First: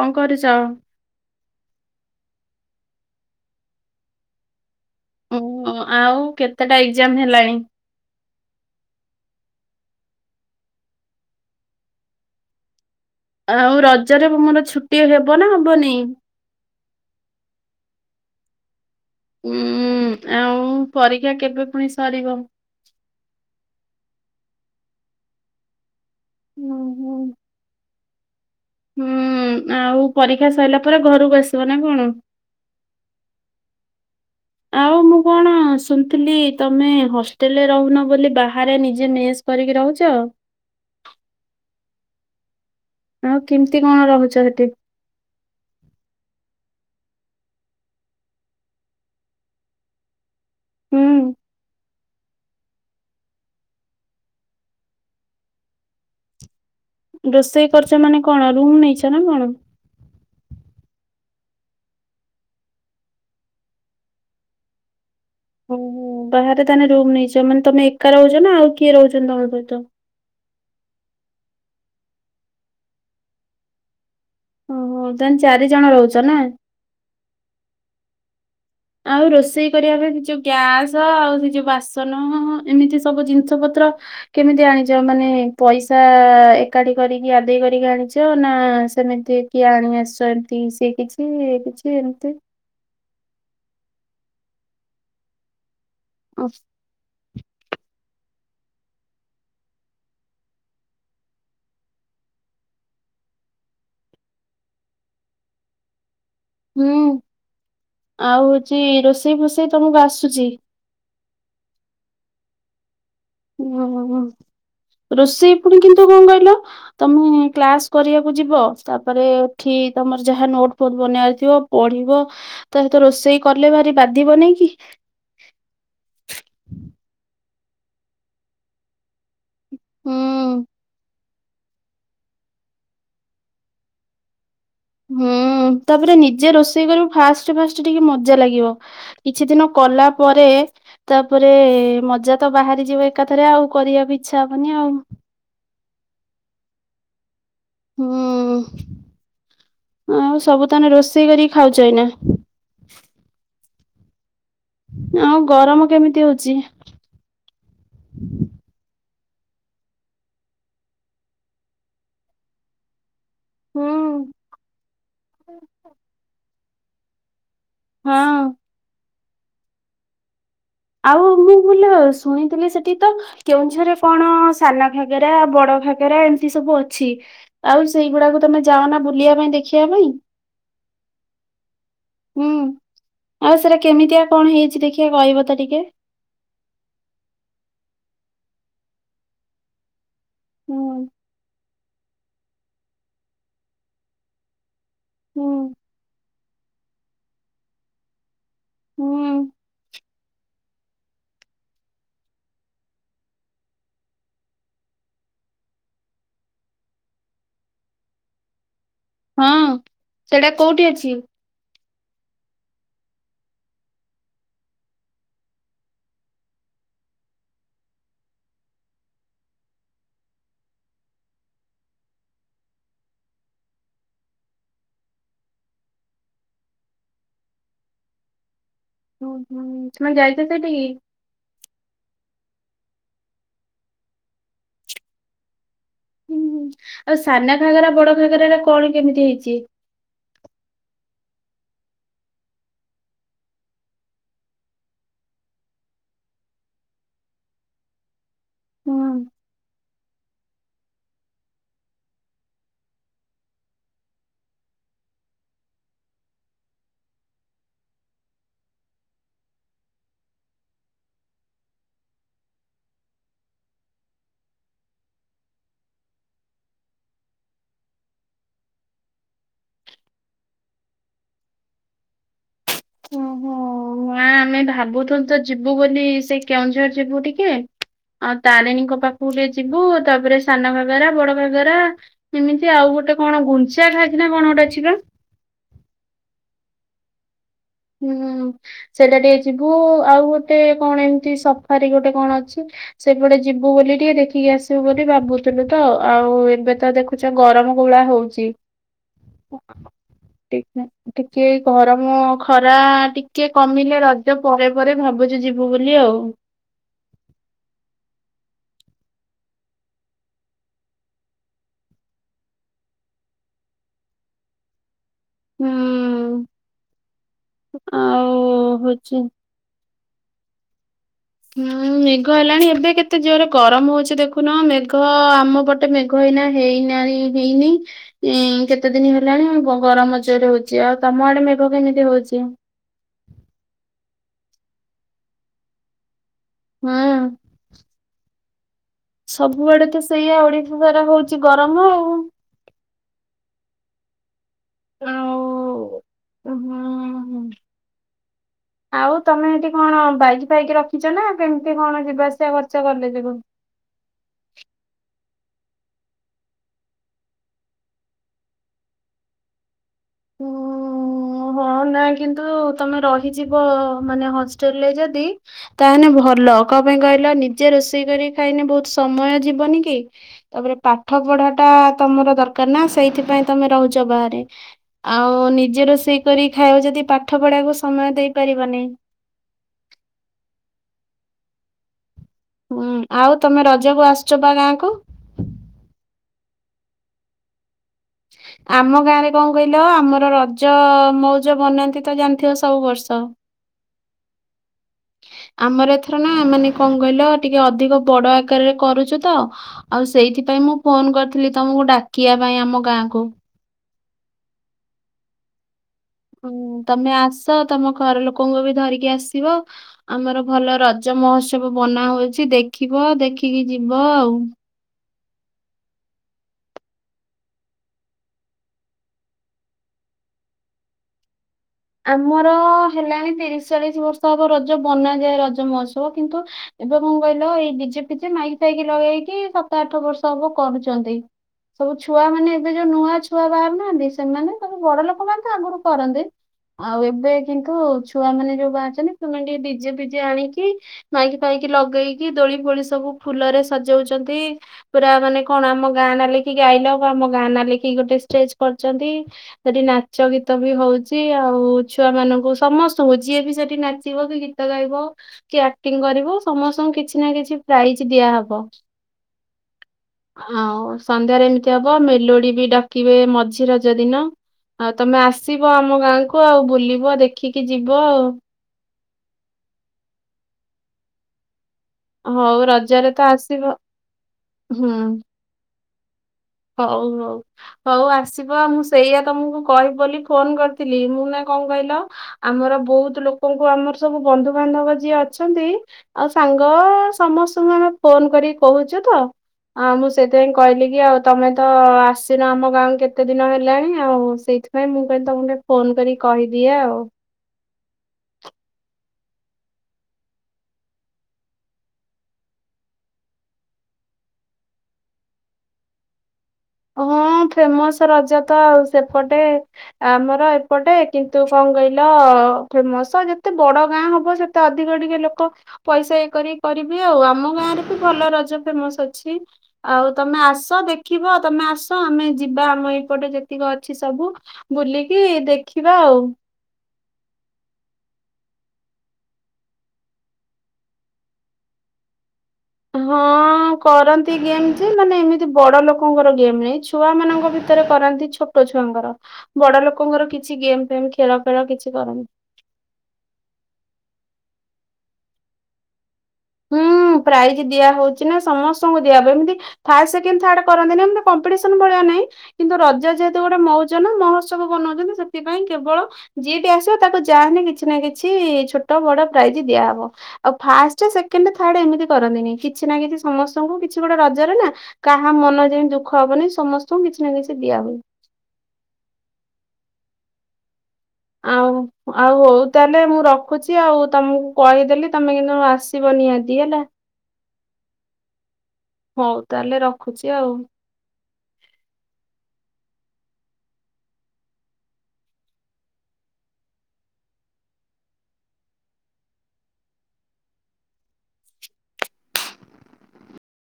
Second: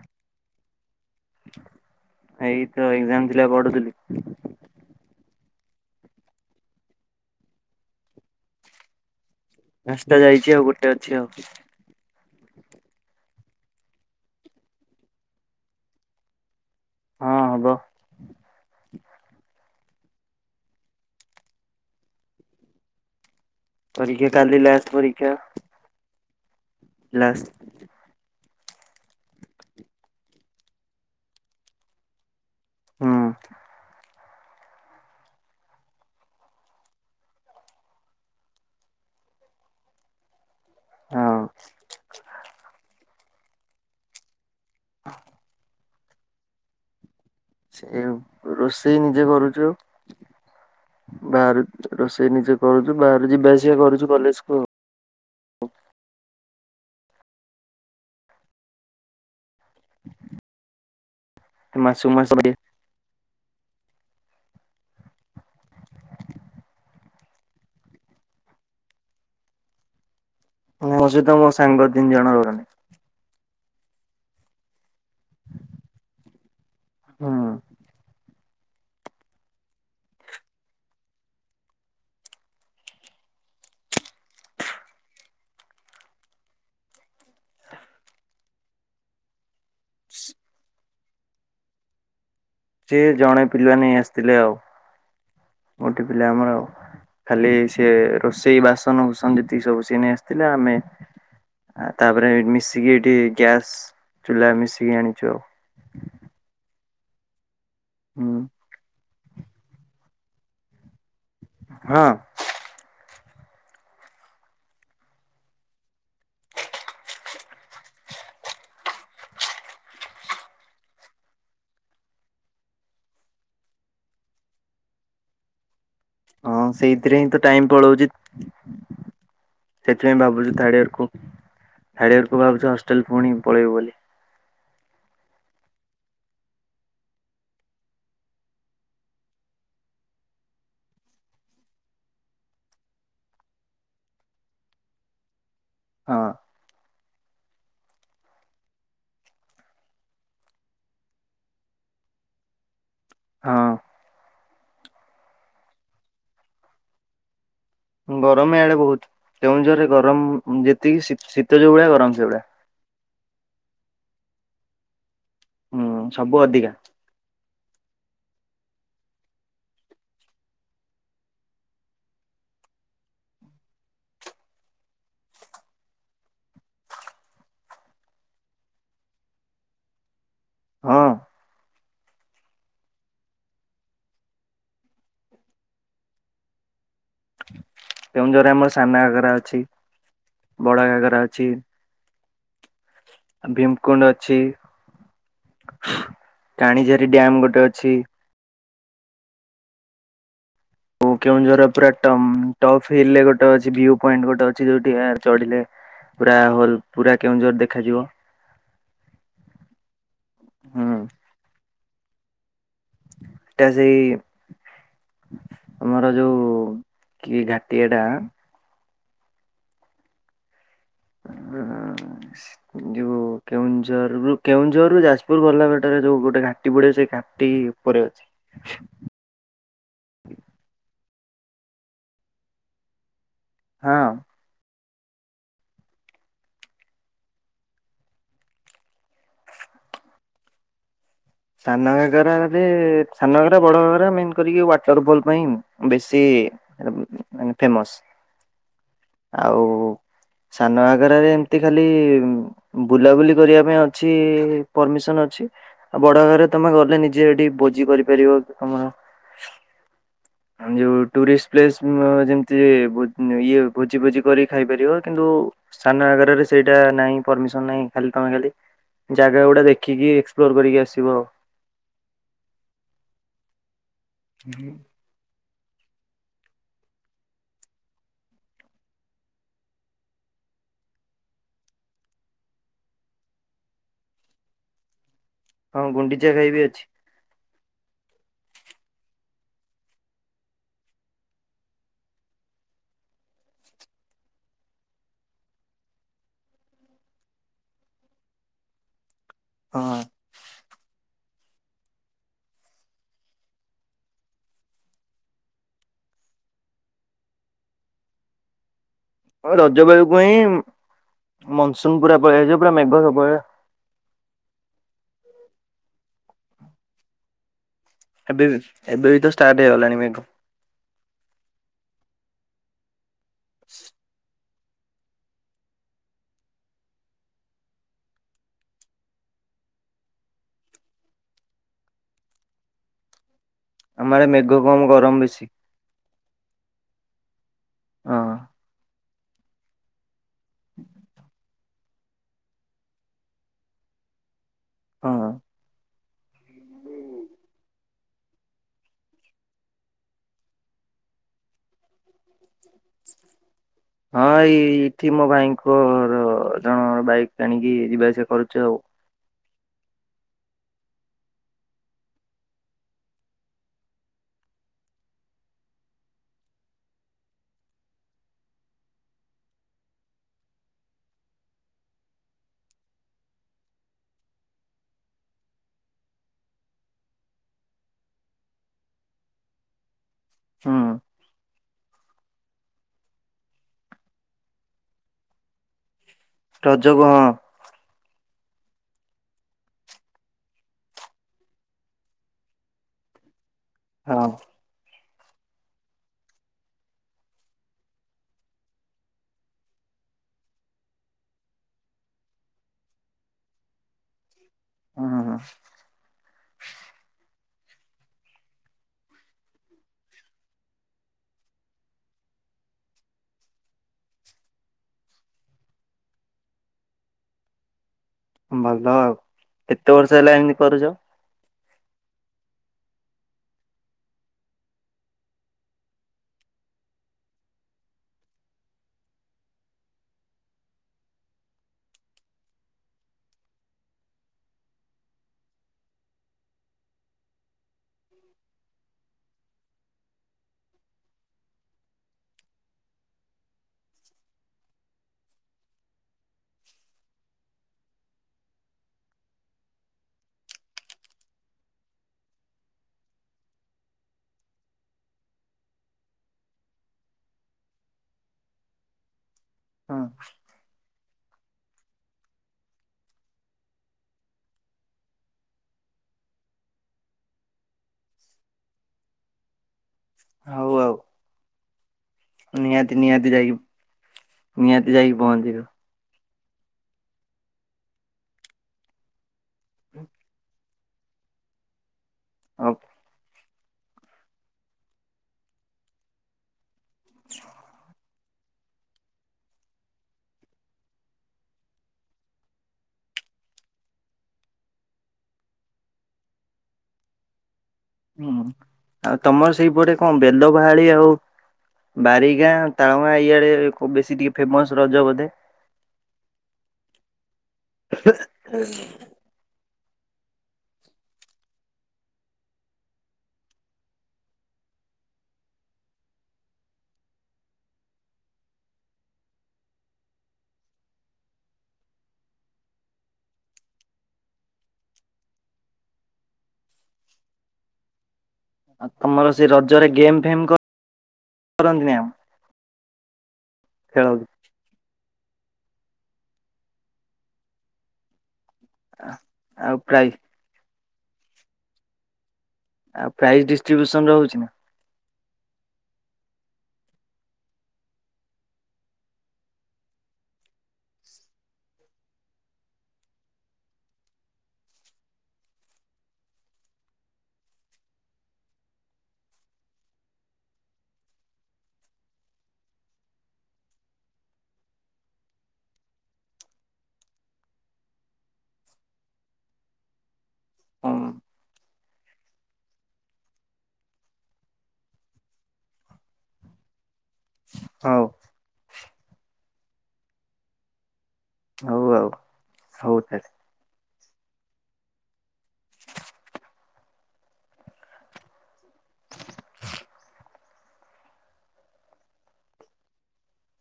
କଣ କରୁଛ। ଏଇ ତ ଏଗ୍ଜାମ ଥିଲା ପଢୁଥିଲି। ଉ ଆଉ କେତେଟା ଏଗ୍ଜାମ ହେଲାଣି। ରାସ୍ତା ଯାଇଛି ଆଉ ଗୋଟେ ଅଛି ଆଉ ଆଉ ରଜରେ ମୋର ଛୁଟି ହେବ ନା ହବନି? ହଁ ହବ। ହୁଁ ଆଉ ପରୀକ୍ଷା କେବେ ପୁଣି ସରିବ? ପରୀକ୍ଷା କାଲି ଲାଷ୍ଟ ପରୀକ୍ଷା। ଓହୋ ଲାଷ୍ଟ୍। ହୁଁ ଆଉ ପରୀକ୍ଷା ସଇଲା ପରେ ଘରୁକୁ ଆସିବ ନା କଣ? ହୁଁ। ଆଉ ମୁଁ କଣ ଶୁଣିଥିଲି ତମେ ହଷ୍ଟେଲରେ ରହୁନ ବୋଲି ବାହାରେ ନିଜେ ମେ କରିକି ରହୁଛ। ହଁ। ଆଉ କେମିତି କଣ ରହୁଛ ସେଠି? ହଁ। ସେ ରୋଷେଇ ନିଜେ କରୁଛୁ ଆ ହୁଁ ବାହ ରୋଷେଇ ସେ ନିଜେ କରୁଛୁ ବାହାରୁ ଯିବା ଆସିବା କରୁଛୁ କଲେଜକୁୁ ଆଉ। ରୋଷେଇ କରୁଛ ମାନେ କଣ ରୁମ୍ ନେଇଛ ନା କଣ? ମାସୁ କୁ ମାସ ଓହୋ ବାହାରେ ତାହେ ରୁମ୍ ନେଇଛ ମାନେ ତମେ ଏକା ରହୁଛ ନା ଆଉ କିଏ ରହୁଛନ୍ତି ତମ ସହିତ? ମୋ ସହିତ ମୋ ସାଙ୍ଗ ତିନି ଜଣ ରଗଣି ଓହୋ ତା ଚାରି ଜଣ ରହୁଛ ନା? ହଁ। ଆଉ ରୋଷେଇ କରିବା ପାଇଁ ସେ ଯୋଉ ଗ୍ୟାସ ଆଉ ସେ ଯୋଉ ବାସନ ଏମିତି ସବୁ ଜିନିଷ ପତ୍ର କେମିତି ଆଣିଛ ମାନେ ପଇସା ଏକାଠି କରିକି ଆଦେଇ କରିକି ଆଣିଛ ନା ସେମିତି କିଏ ଆଣି ଆସିଛ ଏମତି ସିଏ କିଛି କିଛି ଏମିତି ଜିଏ ଜଣେ ପିଲା ନେଇ ଆସିଥିଲେ ଆଉ। ଗୋଠି ପିଲା ଓ, ଆମର ଆଉ ଖାଲି ସିଏ ରୋଷେଇ ବାସନ କୁସନ ଯେତିକି ସବୁ ସିଏ ନେଇ ଆସିଥିଲେ ଆମେ ଆ ତାପରେ ମିଶିକି ଏଠି ଗ୍ୟାସ୍ ଚୁଲା ମିଶିକି ଆଣିଛୁ ଆଉ। ହୁଁ ହୁଁ ଆଉ ହଉଛି ରୋଷେଇ ଫୋଷେଇ ତମକୁ ଆସୁଛି? ହଁ। ଓ ରୋଷେଇ ପୁଣି କିନ୍ତୁ କଣ କହିଲ? ତମେ କ୍ଲାସ କରିବାକୁ ଯିବ ତାପରେ ଏଠି ତମର ଯାହା ନୋଟ ଫୋଟ ବନବାରଥିବ ପଢିବ ତାତ ରୋଷେଇ କଲେ ଭାରି ବାଧିବ ନାଇଁ କି? ହଁ ସେଇଥିରେ ହିଁ ତ ଟାଇମ ପଳାଉଛି ସେଥିପାଇଁ ଭାବୁଛି ହୁଁ ଥାର୍ଡିୟର କୁ ଥିର୍ଡିୟର୍ ଭାବୁଛ ହଷ୍ଟେଲ ପୁଣି ପଳେଇବୁ ବୋଲି। ହୁଁ ତାପରେ ନିଜେ ରୋଷେଇ କରିବୁ ଫାଷ୍ଟ ଫାଷ୍ଟ ଟିକେ ମଜା ଲାଗିବ। କିଛି ଦିନ କଲା ପରେ ତାପରେ ମଜା ତ ବାହାରି ଯିବ ଏକାଥରେ ଆଉ କରିବା ବି ଇଚ୍ଛା ହବନି ଆଉ। ହଁ। ହୁଁ ଆଉ ସବୁ ତାନେ ରୋଷେଇ କରିକି ଖାଉଛ ଏଇନା? ହଁ। ଆଁ ଗରମ କେମିତି ହଉଛି? ଗରମ ଏଇଆଡେ ବହୁତ କେଉଁଝରରେ ଗରମ ଯେତିକି ଶୀତ ଯୋଉଭଳିଆ ଗରମ ସେଇଭଳିଆ। ହୁଁ। ହୁଁ ସବୁ ଅଧିକା ହଁ। ଆଉ ମୁଁ ବୋ ଶୁଣିଥିଲି ସେଠି ତ କେଉଁଝରେ କଣ ସାନ ଘାଗେରା ବଡ ଘାଗେରା ଏମିତି ସବୁ ଅଛି। ଆଉ ସେଇଗୁଡାକୁ ତମେ ଯାଅ ନା ବୁଲିବା ପାଇଁ ଦେଖିବା ପାଇଁ? ହଁ। ହୁଁ ଆଉ ସେଇରା କେମିତିଆ କଣ ହେଇଛି ଦେଖିଆ କହିବ ତ ଟିକେ କେଉଁଝରରେ ଆମର ସାନ ଘାଗରା ଅଛି। ବଡ ହୁଁ ଘାଗର ଅଛି ଭୀମ୍ କୁଣ୍ଡ ଅଛି। ହୁଁ ଟାଣିଝାରୀ ଡ୍ୟାମ ଗୋଟେ ଅଛି। ହୁଁ କେଉଁ ଜର ପୁରା ଟପ୍ ହିଲ୍ ରେ ଗୋଟେ ଅଛି ଭ୍ୟୁ ପଏଣ୍ଟ ଗୋଟେ ଅଛି ଯୋଉଠି ଚଢିଲେ ପୁରା ହଲ ପୁରା କେଉଁ ଝର ଦେଖାଯିବ। ହଁ ସେଟା ହୁଁ କୋଉଠି ଅଛି? ଏଟା ସେଇ ଆମର ଯୋଉ କି ଘାଟି ଏଟା ଉଁ ଯୋଉ କେଉଁଝରରୁ କେଉଁଝରରୁ ଯାଜପୁର ଗଲାବାଟରେ ଯୋଉ ଗୋଟେ ଘାଟି ପଡ଼େ ସେ ଘାଟି ଉପରେ ଅଛି। [unintelligible] ଉଁ ହୁଁ ତମେ ଯାଇଛ ସେଇଠି କି ହଁ। ହୁଁ ଆଉ ସାନ ଘାଗରା ବଡ ଘାଗରାଟା କଣ କେମିତି ହେଇଛି। ସାନ ଘାଗରା ରେ ସାନରା ବଡାଗରା ମେନ୍ କରିକି ୱାଟର ଫଲ ପାଇଁ। ବେଶୀ ଫେମସ ହୁଁ ଆଉ ସାନ ଘାଗରାରେ ଏମିତି ଖାଲି ବୁଲାବୁଲି କରିବା ପାଇଁ ଅଛି ପରମିସନ୍ ଅଛି। ଆଉ ବଡ ଘାଗରା ତମେ ଗଲେ ନିଜେ ଏଠି ଭୋଜି କରିପାରିବ ତମର ଯୋଉ ଟୁରିଷ୍ଟ ପ୍ଲେସ ଯେମତି ଇଏ ଭୋଜି ଭୋଜି କରି ଖାଇପାରିବ କିନ୍ତୁ? ସାନ ଘାଗରରେ ସେଇଟା ନାହିଁ ପରମିସନ ନାହିଁ ଖାଲି ତମେ ଖାଲି ସେଠି ଜାଗା ଗୁଡା ଦେଖିକି ଏକ୍ସପ୍ଲୋର କରିକି ଆସିବ ଆଉ। ଓହୋ ନା ଆମେ ଭାବୁଥୁଲୁ ତ ଯିବୁ ବୋଲି ସେ କେଉଁଝର ଯିବୁ ଟିକେ ଆଉ ତାରିଣୀଙ୍କ ପାଖକୁ ଟିକେ ଯିବୁ ତାପରେ ସାନ ଘାଗରା ବଡ ଘାଗରା ଏମିତି ଆଉ ଗୋଟେ କଣ ଗୁଞ୍ଚା ଖାଡି ନା କଣ ଗୋଟେ ଅଛି ପା ହଁ ଗୁଣ୍ଡିଚା ଘାଇ ବି ଅଛି। ହୁଁ ସେଇଟା ଟିକେ ଯିବୁ ଆଉ ଗୋଟେ କଣ ଏମତି ସଫାରି ଗୋଟେ କଣ ଅଛି। ସେଇପଟେ ଯିବୁ ବୋଲି ଟିକେ ଦେଖିକି ଆସିବୁ ବୋଲି ଭାବୁଥିଲଥିଲୁ ତ ଆଉ ଏବେ ତ ଦେଖ ଆଛା ଗରମ କୋଉଭଳିଆ ହଉଛି। ହଁ [unintelligible] ଟିକେ ଗରମ ଖରା ଟିକେ କମିଲେ ରଜ ପରେ ପରେ ଭାବୁଛି ଯିବୁ ବୋଲି ଆଉ ରଜ ବେଳକୁ ହିଁ ମନସୁନ ପୁରା ପଳେଇଆବ ପୁରା ମେଘ ସବୁ ବେଳେ। ହୁଁ ଆଉ ଏବେ ବି ଏବେ ହଉଛି ବି ତ ଷ୍ଟାର୍ଟ ହେଇଗଲାଣି ମେଘ। ହୁଁ ମେଘ ହେଲାଣି ଏବେ କେତେ ଜୋରେ ଗରମ ହଉଛି ଦେ ଖୁନ ମେଘ ଆମ ପଟେ ମେଘ ହେଇନା ହେଇନା ହେଇନି। ଉଁ କେତେ ଦିନ ହେଲାଣି ଗରମ ଜୋରରେ ହଉଛି। ଆଉ ତମ ଆଡେ ମେଘ କେମିତି ହଉଛି? ଆମର ଆଡ଼େ ମେଘ କମ ଗରମ ବେଶୀ। ହୁଁ ହଁ। ସବୁଆଡେ ତ ସେଇଆ ଓଡିଶା ସାରା ହଉଛି ଗରମ ଆଉ। ହଁ। ଉଁ ହୁଁ ହୁଁ ହ [unintelligible] ଆଉ ତମେ ଏଠି କଣ ବାଇକ ଫାଇକି ରଖିଛ ନା କେମିତି କଣ ଯିବା ଆସିବା କରୁଛ କଲେଜକୁ? ହଁ ଏଇ ଏଇଠି ମୋ ଭାଇଙ୍କର ଜଣ ବାଇକ୍ ଆଣିକି ଯିବା ଆସିବା କରୁଛୁ ଆଉ। ହ [unintelligible] ମୁଁ ହଁ ନାଇଁ କିନ୍ତୁ ତମେ ରହିଯିବ ମାନେ ହଷ୍ଟେଲରେ ଯଦି ତାହେନେ ଭଲ କଁ ପାଇଁ କହିଲ ନିଜେ ରୋଷେଇ କରି ଖାଇନେ ବହୁତ ସମୟ ଯିବନି କି? ତାପରେ ପାଠ ପଢା ଟା ତମର ଦରକାର ନା ସେଇଥିପାଇଁ ତମେ ରହୁଚ ବାହାରେ। ଆଉ ନିଜେ ରୋଷେଇ କରି ଖାଇବ ଯଦି ପାଠ ପଢାକୁ ସମୟ ଦେଇପାରିବନେଇ। ହଁଅଁ ହୁଁ ଆଉ ତମେ ରଜକୁ ଆସୁଚ ପା ଗାଁକୁ। ରଜକୁ ହଁ। ଆମ ଗାଁ ରେ କଣ କହି ଲ ଆମର ରଜ ମଉଜ ବନାନ୍ତି ତ ଜାଣି ଥିବ ସବୁ ବର୍ଷ। ହଁଅଁ। [unintelligible] ଆମର ଏଥର ନା ମାନେ କଣ କଇଲ ଟିକେ ଅଧିକ ବଡ ଆକାରରେ କରୁଚୁ ତ ଆଉ ସେଇଥିପାଇଁ ମୁଁ ଫୋନ କରିଥିଲି ତମକୁ ଡାକିଆ ପାଇଁ ଆମ ଗାଁକୁ। ଅଁ ହଁ [unintelligible] ତମେ ଆସ ତମ ଘର ଲୋକଙ୍କୁ ବି ଧରିକି ଆସିବ। ଆମର ଭଲ ରଜ ମହୋତ୍ସବ ବନା ହଉଚି ଦେଖିବ ଦେଖିକି ଯିବ ଆଉ। ଭଲ ଆଉ କେତେ ବର୍ଷ ହେଲା ଏମତି କରୁଚ? ଆମର ହେଲାଣି ତିରିଶ ଚାଳିଶ ବର୍ଷ ହବ ରଜ ବନାଯାଏ ରଜ ମହୋତ୍ସବ କିନ୍ତୁ ଏବେ କଁ କଇଲ ଏଇ ଡି ଜେ ଫି ଜେ ମାଇକି ଫାଇକି ଲଗେଇକି ସାତ ଆଠ ବର୍ଷ ହବ କରୁଚନ୍ତି। ସବୁ ଛୁଆ ମାନେ ଏବେ ଯୋଉ ନୂଆ ଛୁଆ ବାହାରୁ ନାହାନ୍ତି ସେମାନେ ସବୁ ବଡ ଲୋକମାନେ ତ ଆଗୁରୁ କରନ୍ତି। ଆଉ ଏବେ କିନ୍ତୁ ଛୁଆମାନେ ଯୋଉ ବାହାରିଛନ୍ତି ସେମାନେ ଟିକେ ଡିଜେ ଫିଜେ ଆଣିକି ମାଇକି ଫାଇକି ଲଗେଇକି ଦୋଳି ଫୋଳି ସବୁ ଫୁଲରେ ସଜଉଚନ୍ତି। ପୁରା ମାନେ କଣ ଆମ ଗାଁ ନା ଲେଖିକି ଆଇ ଲଭ ଆମ ଗାଁ ନା ଲେଖିକି ଗୋଟେ ଷ୍ଟେଜ କରଚନ୍ତି। ସେଠି ନାଚ ଗୀତ ବି ହଉ ଚି ଆଉ ଛୁଆ ମାନଙ୍କୁ ସମସ୍ତଙ୍କୁ ଯିଏ ବି ସେଠି ନାଚିବ କି ଗୀତ ଗାଇବ କିଏ ଆକ୍ଟିଂ କରିବ ସମସ୍ତଙ୍କୁ କିଛି ନା କିଛି ପ୍ରାଇଜ ଦିଆହବ। ହଁଅଁ ହଁଅଁ ସନ୍ଧ୍ୟାରେ ଏମିତି ହବ ମେଲୋଡି ବି ଡାକିବେ ମଝି ରଜ ଦିନ। ଆଉ ତମେ ଆସିବ ଆମ ଗାଁକୁ ଆଉ ବୁଲିବ ଦେଖିକି ଯିବ ଆଉ। ହଉ ଆଉ। ହଉ ନିହାତି ରଜରେ ନିହାତି ତ ଆସିବ। ହୁଁ ମନ୍ଦିର [unintelligible] ହଉ ହଉ। ହଉ ଆସିବ ମୁଁ ସେଇଆ ତମକୁ କହିବି ବୋଲି ଫୋନ କରିଥିଲି ମୁଁ ନା କଁ କଇଲ ଆଉ ଆମର ବୋହୁତ ଲୋକଙ୍କୁ ଆମର ସବୁ ବନ୍ଧୁବାନ୍ଧବ ଯିଏ ଅଛନ୍ତି। ଆଉ ସାଙ୍ଗ ସମସ୍ତଙ୍କୁ ଆମେ ଫୋନ କରିକି କହୁଚୁ ତ ଆ ମୁଁ ସେଥିପାଇଁ କହିଲି କି ଆଉ ତମେ ତ ଆସିନ ଆମ ଗାଁ କୁ କେତେ ଦିନ ହେଲାଣି ଆଉ ସେଇଥିପାଇଁ ମୁଁ କଇଲି ତମୁକୁ ଟିକେ ଫୋନ କରିକି କହିଦିଏ ଆଉ। ତମର ସେଇପଟେ କଁ ବେଲ ଵାହାଳି ଆଉ ବାରିଗାଁ ତାଳମାଁ ଇଆଡେ ବେଶୀ ଟିକେ ଫେମସ ରଜ ବୋଧେ। [unintelligible] ହଁ ଫେମସ ରଜ ତ ଆଉ ସେପଟେ। ଆମର ଏପଟେ କିନ୍ତୁ କଁ କଇଲ ଫେମସ ଯେତେ ବଡ ଗାଁ ହବ ସେ ତେ ଅଧିକ ଟିକେ ଲୋକ ପଇସା ଇଏ କରି କରିବି ଆଉ ଆମ ଗାଁରେ ବି ଭଲ ରଜ ଫେମସ ଅଛି। ଆଉ ତମେ ଆସ ଦେଖିବ ତମେ ଆସ ଆମେ ଯିବା ଆମ ଏଇପଟେ ଯେତିକ ଅଛି ସବୁ ବୁଲିକି ଦେଖିବା ଆଉ। ଆଉ ତମର ସେ ରଜରେ ଗେମ୍ ଫେମ୍ କଁ କରନ୍ତିନି ଆଉ। ହଁ କରନ୍ତି ଗେମ୍ ଯେ ମାନେ ଏମିତି ବଡ଼ ଲୋକଙ୍କର ଗେମ୍ ନାହିଁ ଛୁଆ ମାନଙ୍କ ଭିତେରେ କରାନ୍ତି ଛୋ ଛୋଟ ଛୁଆଙ୍କର ଆଉ ବଡ଼ ପ୍ରାଇଜ ଲୋକଙ୍କର କିଛି ଗେମ୍ ଫେମ୍ ଖେଳ ଫେଳ କିଛି କର ଆଉ ପ୍ରାଇଜ୍ ଡିଷ୍ଟ୍ରିବ୍ୟୁସନ ରହୁଚିନା? ହୁଁ ପ୍ରାଇଜ୍ ଦିଆ ହଉଚିନା ସମସ୍ତଙ୍କୁ ଦିଆ ହବ ଏମିତି ଫାର୍ ସେକଣ୍ଡ ଥାର୍ଡ କରନ୍ତିନି ଏମି କମ୍ପିଟିସନ୍ ଭଳିଆ ନାଇଁ। କିନ୍ତୁ ରଜ ଯେହେତୁ ଗୋଟେ ମୌଜନା ମହୋତ୍ସବ ବନାଉଚନ୍ତି ସେଥିପାଇଁ କେବଳ ଯିଏବି ଆସିବ ତାକୁ ଯାହାଲେ କିଛିନା କିଛି ଛୋଟ ବଡ଼ ପ୍ରାଇଜ୍ ଦିଆହବ। ଆଉ ଫାଷ୍ଟ ସେକେଣ୍ଡ ଥାର୍ଡ ଏମିତି କରନ୍ତିନି କିଛିନା କିଛି ସମସ୍ତଙ୍କୁ କିଛି ଗୋଟେ ରଜରେ ନା କାହା ମନ ଯେମିତି ଦୁଃଖ ହବନି ସମସ୍ତଙ୍କୁ କିଛିନା କିଛି ଦିଆ ହୁଏ। ହଉ ଆଉ ଆଉ ହଉ ତାହେଲେ ମୁଁ ରଖୁଛି ଆଉ ତମକୁ କହିଦେଲି ତମେ କିନ୍ତୁ ଆସ ଆବନି ଆଜି ହେଲା ହୋଉ ତାହେଲେ ରଖୁଛି ଆଉ। ହଉ ଆଉ ହଉ ତାହାଲେ। [inaudible]